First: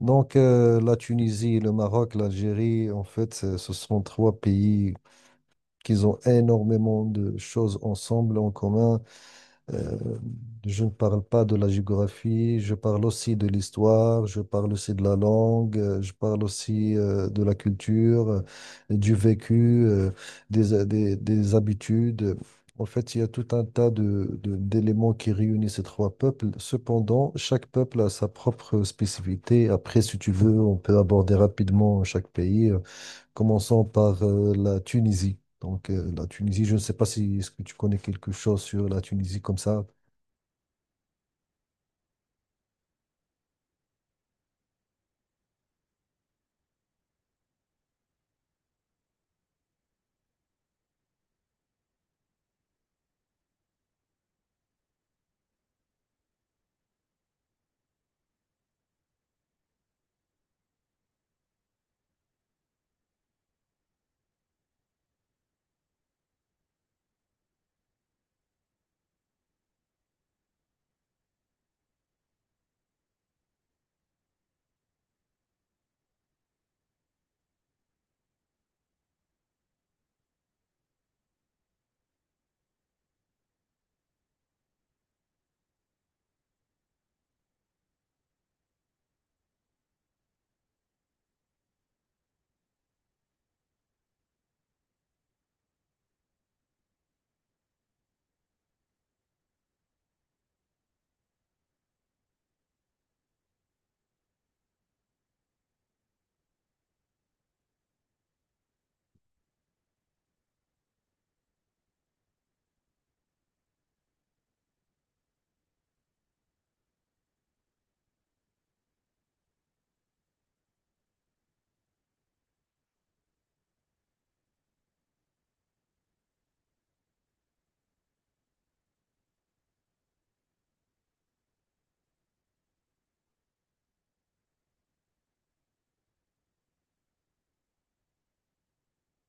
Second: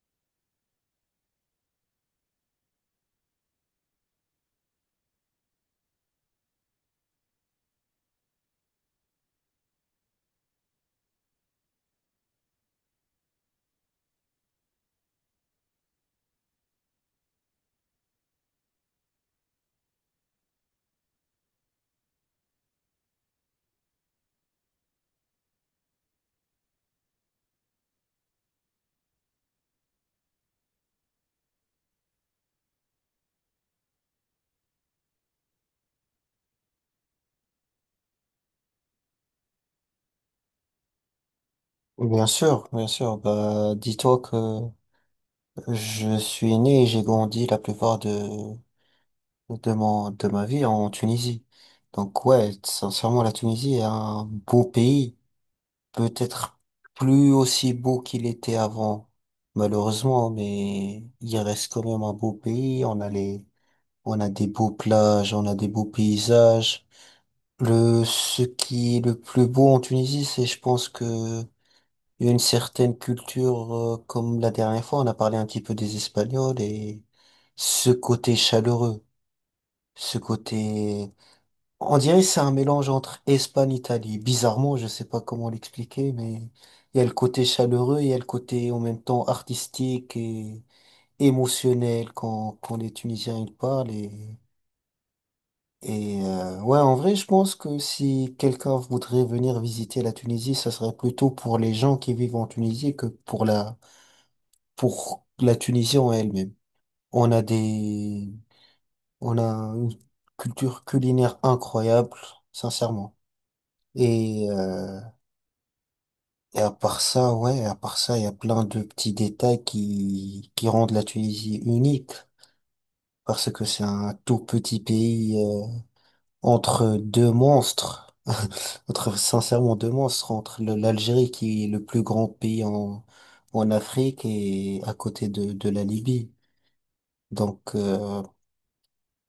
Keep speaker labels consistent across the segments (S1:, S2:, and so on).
S1: La Tunisie, le Maroc, l'Algérie, en fait, ce sont trois pays qui ont énormément de choses ensemble, en commun. Euh, je ne parle pas de la géographie, je parle aussi de l'histoire, je parle aussi de la langue, je parle aussi de la culture, du vécu, des habitudes. En fait, il y a tout un tas d'éléments qui réunissent ces trois peuples. Cependant, chaque peuple a sa propre spécificité. Après, si tu veux, on peut aborder rapidement chaque pays. Commençons par la Tunisie. La Tunisie, je ne sais pas si est-ce que tu connais quelque chose sur la Tunisie comme ça.
S2: Oui, bien sûr, bien sûr. Bah, dis-toi que je suis né et j'ai grandi la plupart de ma vie en Tunisie. Donc ouais, sincèrement, la Tunisie est un beau pays. Peut-être plus aussi beau qu'il était avant, malheureusement, mais il reste quand même un beau pays. On a des beaux plages, on a des beaux paysages. Ce qui est le plus beau en Tunisie, je pense que Il y a une certaine culture, comme la dernière fois, on a parlé un petit peu des Espagnols et ce côté chaleureux, ce côté, on dirait que c'est un mélange entre Espagne, Italie. Bizarrement, je sais pas comment l'expliquer, mais il y a le côté chaleureux, il y a le côté en même temps artistique et émotionnel quand les Tunisiens ils parlent et ouais, en vrai, je pense que si quelqu'un voudrait venir visiter la Tunisie, ça serait plutôt pour les gens qui vivent en Tunisie que pour la Tunisie en elle-même. On a des, on a une culture culinaire incroyable, sincèrement. Et, euh, et à part ça, ouais, à part ça, il y a plein de petits détails qui rendent la Tunisie unique, parce que c'est un tout petit pays, entre deux monstres, entre, sincèrement, deux monstres, entre l'Algérie qui est le plus grand pays en Afrique et à côté de la Libye. Donc, euh,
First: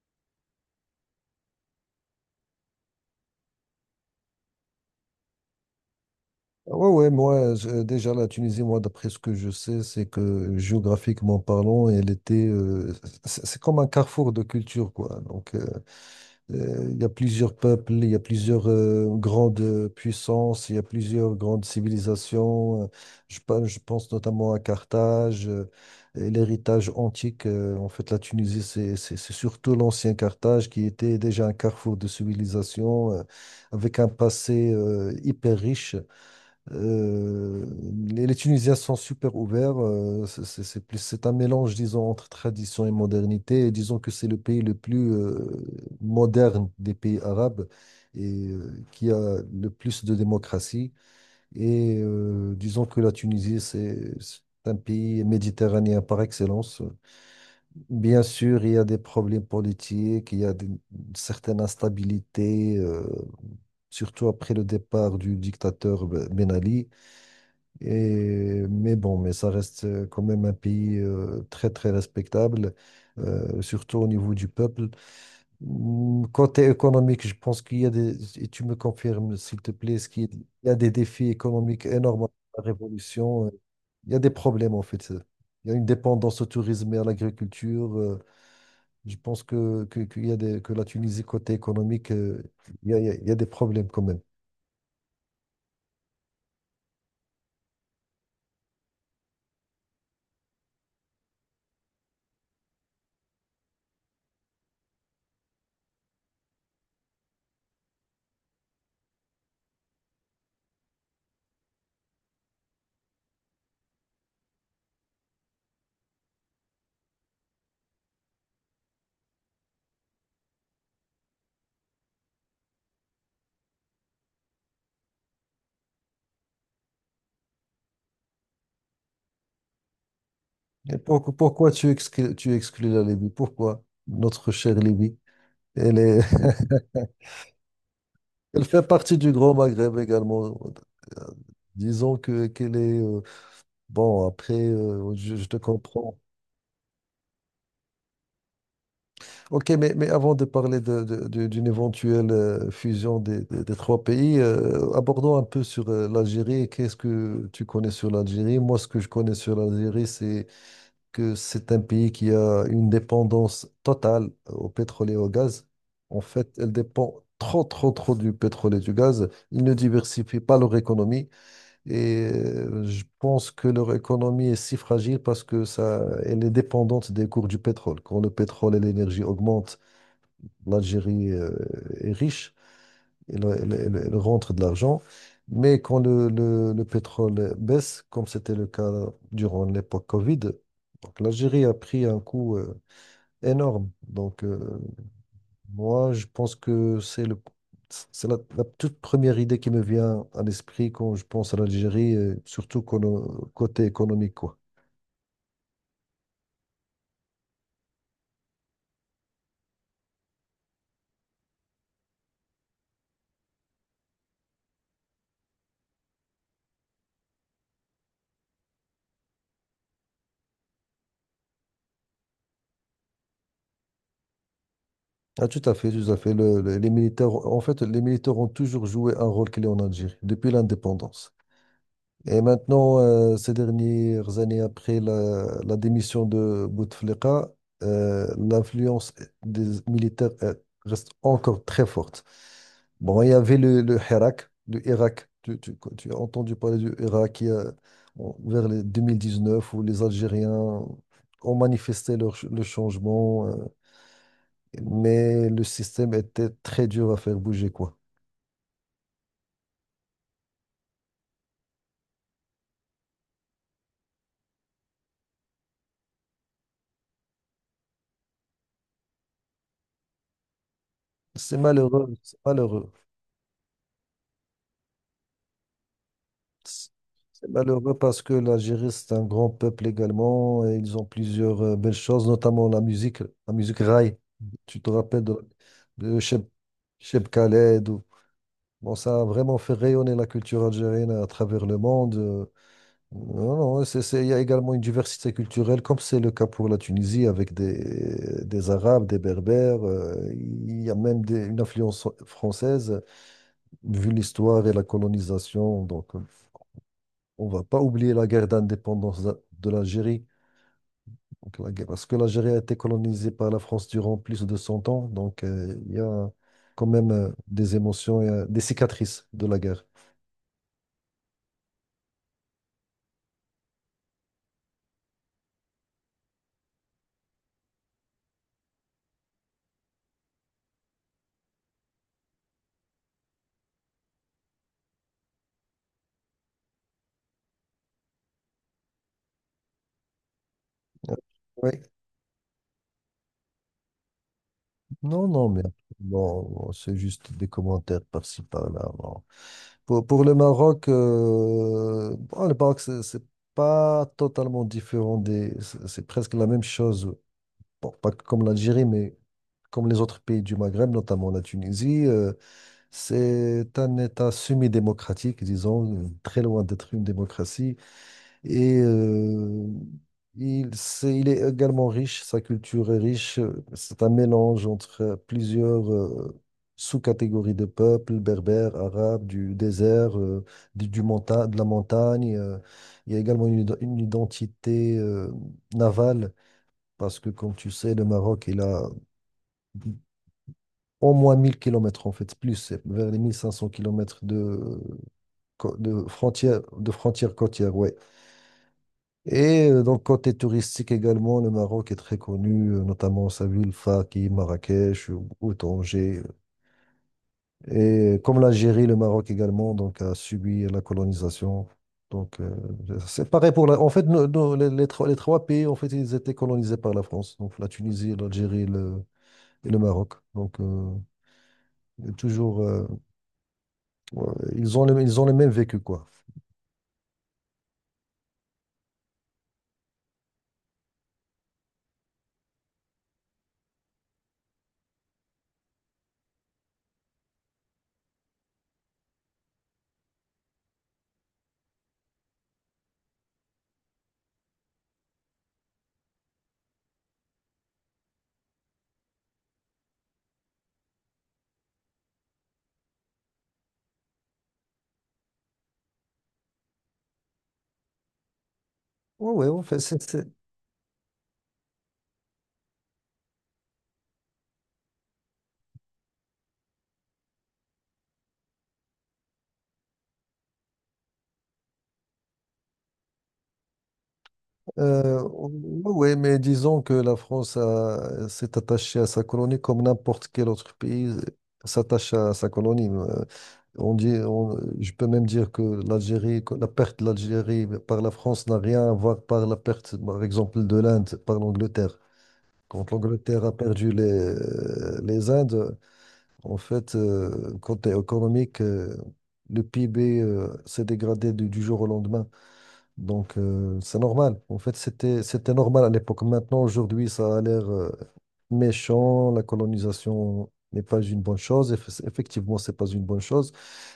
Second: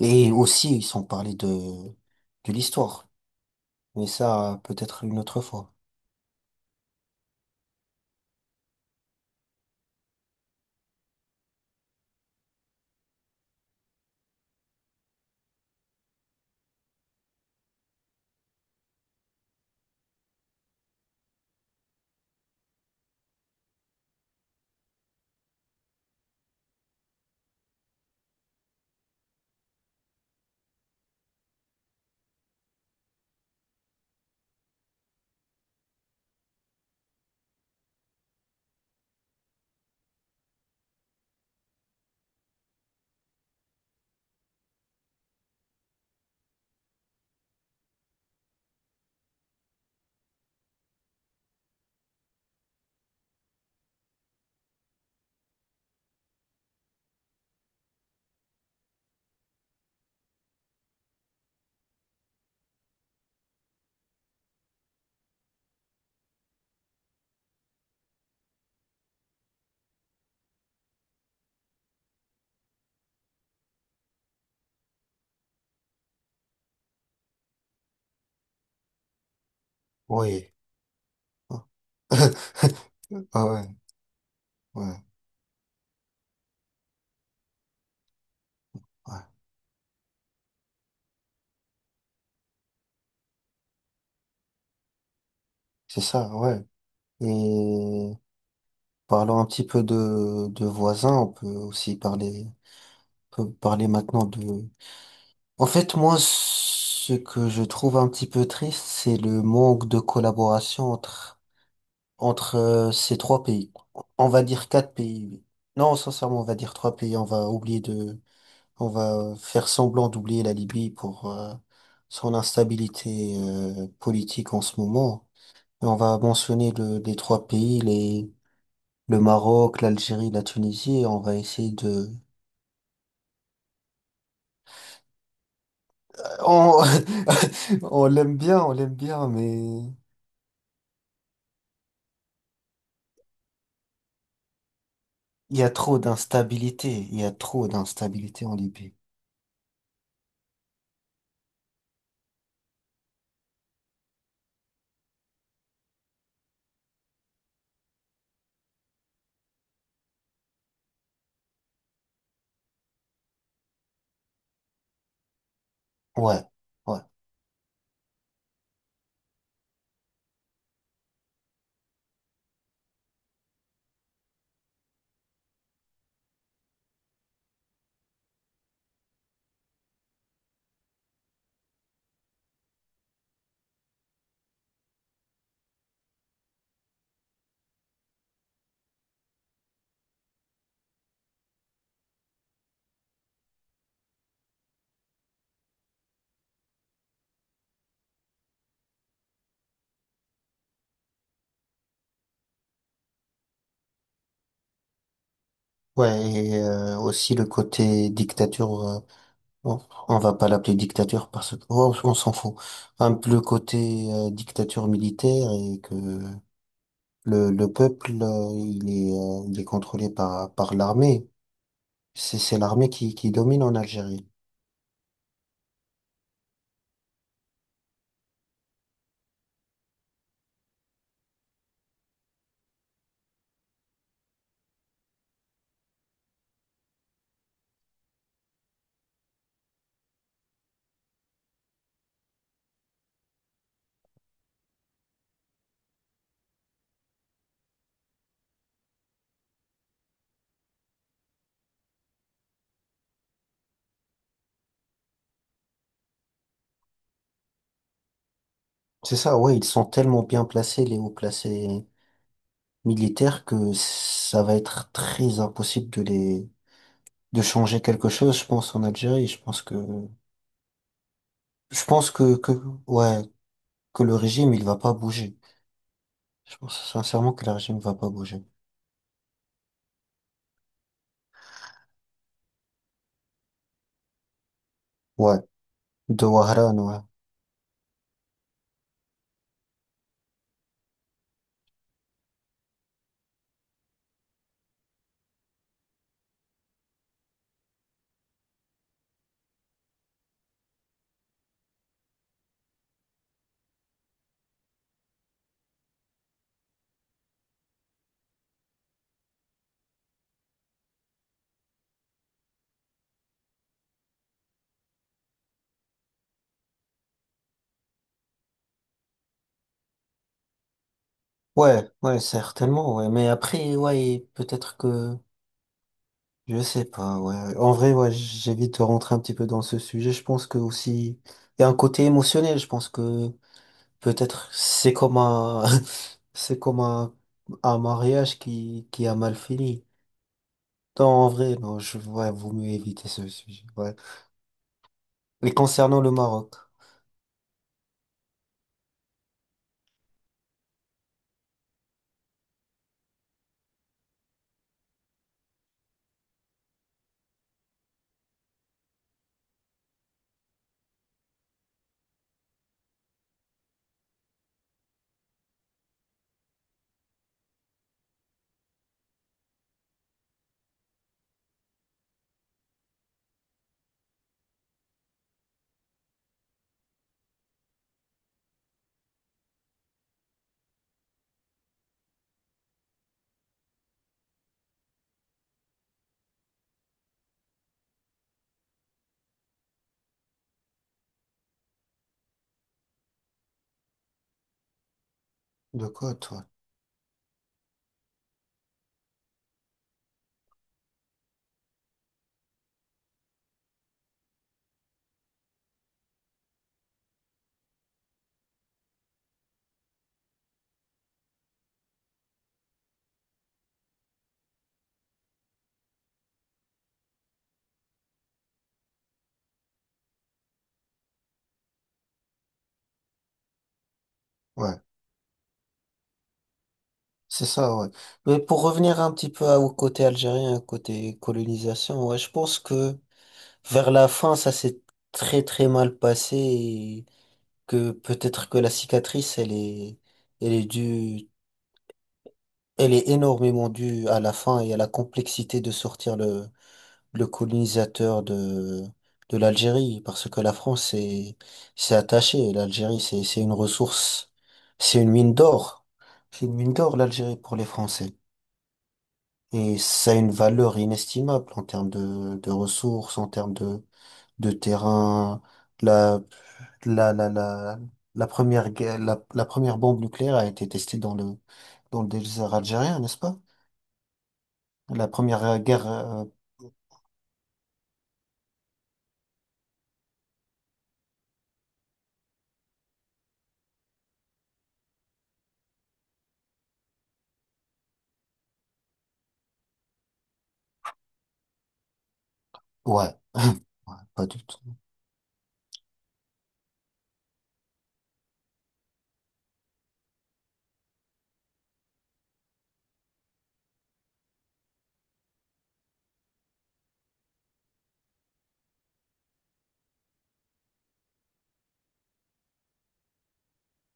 S2: Et aussi, ils sont parlé de l'histoire. Mais ça, peut-être une autre fois.
S1: Ah ouais, ouais, moi, déjà, la Tunisie, moi, d'après ce que je sais, c'est que géographiquement parlant, elle était. C'est comme un carrefour de culture, quoi. Il y a plusieurs peuples, il y a plusieurs grandes puissances, il y a plusieurs grandes civilisations. Je pense notamment à Carthage, et l'héritage antique. En fait, la Tunisie, c'est surtout l'ancien Carthage qui était déjà un carrefour de civilisation avec un passé hyper riche. Euh, les les Tunisiens sont super ouverts. C'est plus, c'est un mélange, disons, entre tradition et modernité. Et disons que c'est le pays le plus moderne des pays arabes et qui a le plus de démocratie. Disons que la Tunisie, c'est un pays méditerranéen par excellence. Bien sûr, il y a des problèmes politiques, il y a une certaine instabilité, surtout après le départ du dictateur Ben Ali. Et, mais bon, mais ça reste quand même un pays très, très respectable, surtout au niveau du peuple. Mm, côté économique, je pense qu'il y a des, et tu me confirmes, s'il te plaît, ce qu'il
S2: Oui.
S1: y a des défis économiques énormes à la
S2: Ah
S1: révolution.
S2: ouais,
S1: Il y a des problèmes, en
S2: ouais,
S1: fait. Il y a une dépendance au tourisme et à l'agriculture. Je
S2: ouais.
S1: pense que, Qu'il y a des, que la Tunisie, côté économique, il y a, il y a des problèmes quand même.
S2: C'est ça, ouais. Et parlons un petit peu de voisins. On peut aussi parler, on peut parler maintenant de... En fait, moi, ce que je trouve un petit peu triste, c'est le manque de collaboration entre ces trois pays. On va dire quatre pays. Oui. Non, sincèrement, on va dire trois pays. On va faire semblant d'oublier la Libye pour son instabilité politique en ce moment. Et on va mentionner les trois pays, les, le Maroc, l'Algérie, la
S1: Et
S2: Tunisie, et on va
S1: pourquoi
S2: essayer de...
S1: tu exclus la Libye? Pourquoi notre chère Libye? Elle est-
S2: euh, On,
S1: elle
S2: on
S1: fait
S2: l'aime
S1: partie
S2: bien,
S1: du Grand
S2: mais
S1: Maghreb également. Euh, Disons que qu'elle est je te
S2: il y a trop
S1: comprends.
S2: d'instabilité, il y a trop d'instabilité en Libye.
S1: Ok, mais avant de parler d'une éventuelle fusion des, des trois pays, abordons un peu sur l'Algérie. Qu'est-ce que tu connais sur l'Algérie? Moi, ce que je connais sur l'Algérie, c'est que c'est un pays qui a une dépendance totale au pétrole et au gaz. En
S2: Ouais,
S1: fait, elle
S2: ouais.
S1: dépend trop, trop, trop du pétrole et du gaz. Ils ne diversifient pas leur économie. Je pense que leur économie est si fragile parce que ça, elle est dépendante des cours du pétrole. Quand le pétrole et l'énergie augmentent, l'Algérie est riche, elle, elle rentre de l'argent. Mais quand le, le pétrole baisse, comme c'était le cas durant l'époque Covid, donc l'Algérie a pris un coup énorme. Moi, je pense que c'est le, c'est la, la toute première idée qui me vient à l'esprit quand je pense à l'Algérie, côté économique, quoi.
S2: Ouais, et aussi le côté dictature. Bon, on va pas l'appeler dictateur parce que oh, on s'en fout. Un peu le côté dictature militaire et que le peuple il est contrôlé par l'armée. C'est l'armée qui domine en Algérie.
S1: Ah, tout à fait, tout à fait. Les militaires, en fait, les militaires ont toujours joué un rôle clé en Algérie, depuis l'indépendance. Et maintenant, ces dernières années après la, la démission de Bouteflika, l'influence des militaires reste encore très forte. Bon, il y avait le Hirak, le Irak. Tu as entendu parler du Irak il y a- bon, vers les 2019 où les Algériens ont manifesté leur, le changement, mais le système était très dur à faire bouger, quoi.
S2: C'est ça, ouais, ils sont tellement bien placés les hauts placés militaires que ça va être très impossible de les de changer quelque chose, je pense en Algérie.
S1: C'est
S2: Je pense
S1: malheureux, c'est
S2: que
S1: malheureux.
S2: ouais que le régime il va pas bouger. Je pense sincèrement que
S1: C'est
S2: le régime va
S1: malheureux
S2: pas
S1: parce que
S2: bouger.
S1: l'Algérie, c'est un grand peuple également et ils ont plusieurs belles choses, notamment la musique raï. Tu te rappelles
S2: Ouais.
S1: de, de
S2: De
S1: Cheb,
S2: Warren, ouais.
S1: Cheb Khaled. Bon, ça a vraiment fait rayonner la culture algérienne à travers le monde. Non, non, il y a également une diversité culturelle, comme c'est le cas pour la Tunisie, avec des Arabes, des Berbères. Il y a même une influence française, vu l'histoire et la colonisation. On va pas oublier la guerre d'indépendance de l'Algérie. Parce que l'Algérie a été colonisée par la France durant plus de 100 ans. Il y a quand même des émotions, et, des cicatrices de la guerre.
S2: Ouais, ouais, certainement, ouais. Mais après, ouais, peut-être que, je sais pas, ouais. En vrai, ouais, j'évite de rentrer un petit peu dans ce sujet. Je pense que aussi, il y a un côté émotionnel. Je pense que peut-être c'est comme un mariage qui a mal fini. Non, en vrai, non,
S1: Oui.
S2: je, ouais, vaut mieux éviter ce sujet, ouais.
S1: Non, non,
S2: Et
S1: mais
S2: concernant le
S1: bon,
S2: Maroc,
S1: bon, c'est juste des commentaires par-ci, par-là. Bon. Pour le Maroc, bon, le Maroc, c'est pas totalement différent des, c'est presque la même chose. Bon, pas comme l'Algérie, mais comme les autres pays du Maghreb, notamment la Tunisie. C'est un État semi-démocratique, disons, très loin d'être une démocratie. Et euh, il est également riche, sa culture est riche. C'est un mélange entre plusieurs sous-catégories de peuples, berbères, arabes, du désert, de la montagne. Il y a également une, une identité navale, parce que, comme tu sais, le Maroc, il a au moins 1000 kilomètres en fait, plus, c'est vers les 1500 km de,
S2: de quoi, toi?
S1: de frontières côtières, ouais. Côté touristique également, le Maroc est très connu, notamment sa ville Faki, Marrakech ou Tanger. Comme l'Algérie, le Maroc également donc, a subi la colonisation. Donc, euh, c'est pareil pour la... En fait, les trois pays, en fait, ils étaient colonisés par la France. La Tunisie, et le Maroc. toujours... euh, ouais,
S2: Ouais.
S1: ils ont le même vécu, quoi.
S2: C'est ça, ouais. Mais pour revenir un petit peu au côté algérien, côté colonisation, ouais, je pense que vers la fin, ça s'est très très mal passé et que peut-être que la cicatrice, elle est due, elle est énormément due à la fin et à la complexité de sortir le colonisateur de l'Algérie, parce que s'est attachée. L'Algérie, c'est une ressource, c'est une mine d'or. C'est une mine d'or, l'Algérie, pour les Français.
S1: Oui, ouais, ouais, en fait,
S2: Et ça a une valeur inestimable en termes de ressources, en termes de terrain. La, la, la, la, la la première bombe nucléaire a été testée dans le désert algérien, n'est-ce pas? La première euh, guerre,
S1: ouais, ouais,
S2: euh,
S1: mais disons que la France s'est attachée à sa colonie comme n'importe quel autre pays s'attache à sa colonie. Je peux même dire que la perte de l'Algérie par la France n'a rien à voir par la perte, par exemple, de l'Inde, par l'Angleterre. Quand
S2: ouais,
S1: l'Angleterre a perdu
S2: ouais, pas du tout.
S1: les Indes, en fait, côté économique, le PIB s'est dégradé du jour au lendemain. C'est normal. En fait, c'était, c'était normal à l'époque. Maintenant, aujourd'hui, ça a l'air méchant. La colonisation n'est pas une bonne chose. Effectivement, c'est pas une bonne chose.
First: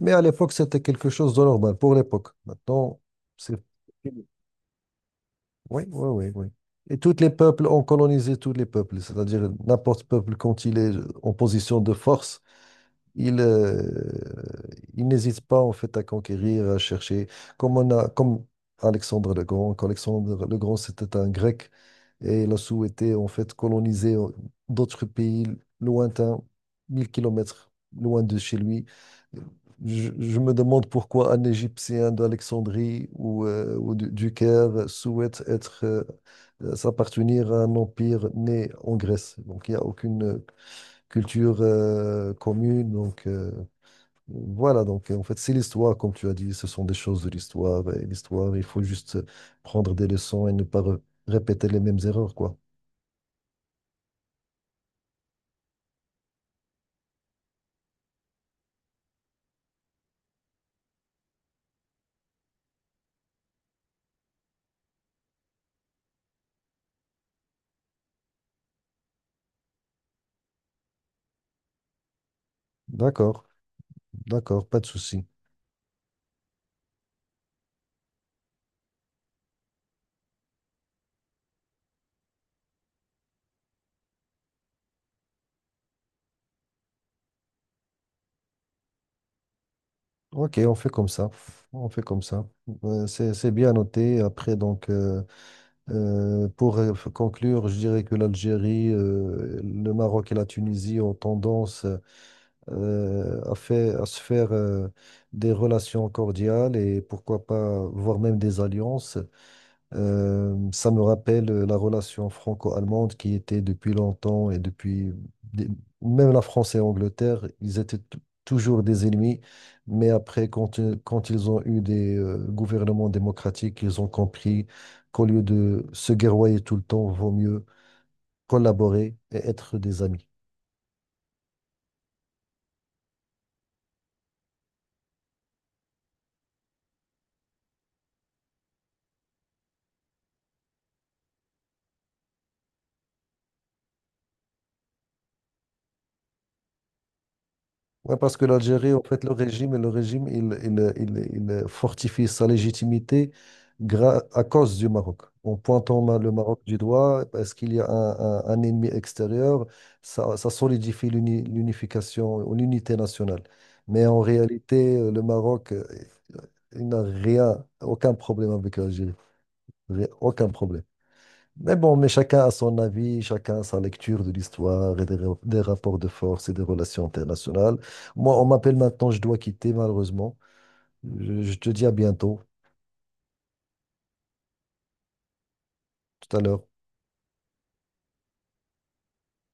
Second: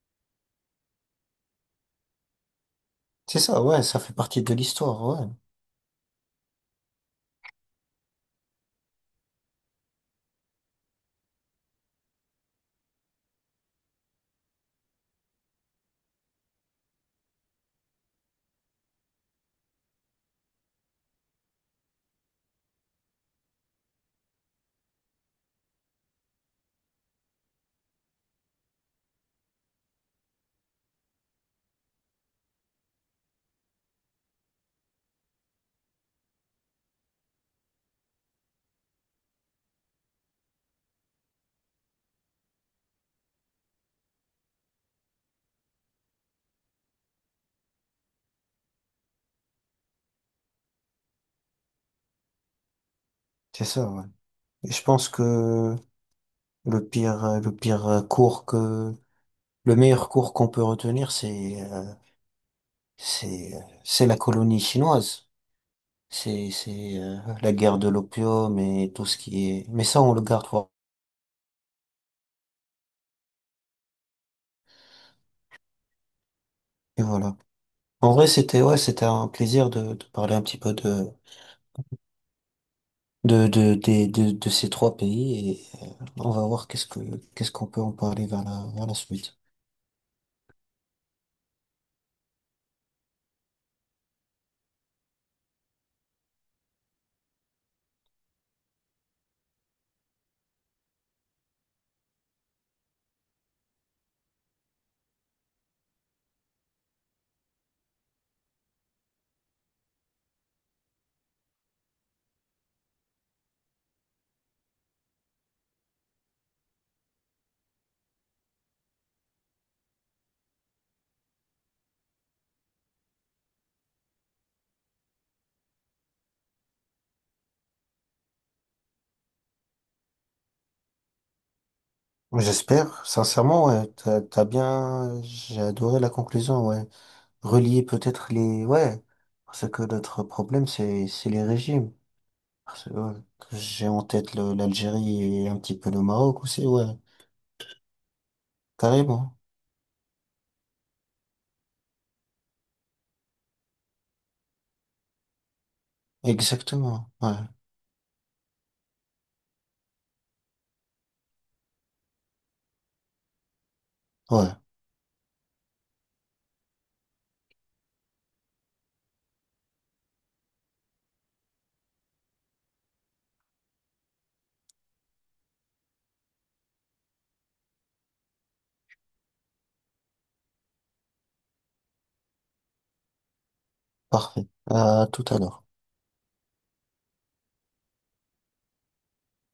S1: Mais à l'époque, c'était quelque chose de normal pour l'époque. Maintenant,
S2: C'est
S1: c'est...
S2: ça, ouais, ça fait partie de l'histoire, ouais.
S1: Oui, oui, oui, oui. Et tous les peuples ont colonisé tous les peuples, c'est-à-dire n'importe peuple quand il est en position de force, il, euh, il n'hésite pas en fait à conquérir, à chercher. Comme Alexandre le Grand, qu'Alexandre le Grand c'était un Grec et il a souhaité en fait coloniser d'autres pays lointains, 1000 kilomètres loin de chez lui. Je me demande pourquoi un Égyptien d'Alexandrie ou, du Caire souhaite être s'appartenir à un empire né en Grèce. Donc il n'y a aucune culture commune. Voilà, donc en fait, c'est l'histoire, comme tu as dit, ce sont des choses de l'histoire. Et l'histoire, il faut juste prendre des leçons et ne pas répéter les mêmes erreurs, quoi.
S2: C'est ça, ouais. Et je pense que le pire, euh, le pire euh, cours que, le meilleur cours qu'on peut retenir, c'est la colonie chinoise. C'est la guerre de l'opium et tout ce qui est... Mais ça, on le garde pour...
S1: D'accord, d'accord, pas de souci.
S2: Et voilà. En vrai, c'était ouais, c'était un plaisir de parler un petit peu de ces trois pays et on va voir qu'est-ce qu'on peut en parler vers vers la suite.
S1: Ok, on fait comme ça. On fait comme ça. C'est bien noté. Après, pour conclure, je dirais que l'Algérie, le Maroc et la Tunisie ont tendance à se faire des relations cordiales et pourquoi pas, voire même des alliances. Ça me rappelle la relation franco-allemande qui était depuis longtemps et des- même la France et l'Angleterre, toujours des ennemis, mais après, quand ils ont eu des gouvernements démocratiques, ils ont compris qu'au lieu de se guerroyer tout le temps, vaut mieux collaborer et être des amis.
S2: J'espère, sincèrement, ouais, t'as bien, j'ai adoré la conclusion, ouais. Relier peut-être les, ouais, parce que notre problème, c'est les régimes. Parce que, ouais, que j'ai en tête l'Algérie et un petit peu le Maroc aussi, ouais,
S1: Ouais, parce que l'Algérie, en fait,
S2: carrément,
S1: le régime, il fortifie sa légitimité à cause du Maroc. En pointant le Maroc du
S2: exactement,
S1: doigt,
S2: ouais,
S1: parce qu'il y a un ennemi extérieur, ça solidifie l'unification, ou l'unité nationale. Mais en
S2: ouais,
S1: réalité, le Maroc, il n'a rien, aucun problème avec l'Algérie. Aucun problème. Mais bon, mais chacun a son avis, chacun a sa lecture de l'histoire et des rapports de force et des relations internationales. Moi, on m'appelle maintenant, je dois quitter malheureusement. Je te dis à bientôt,
S2: parfait. À tout à l'heure.
S1: tout à l'heure.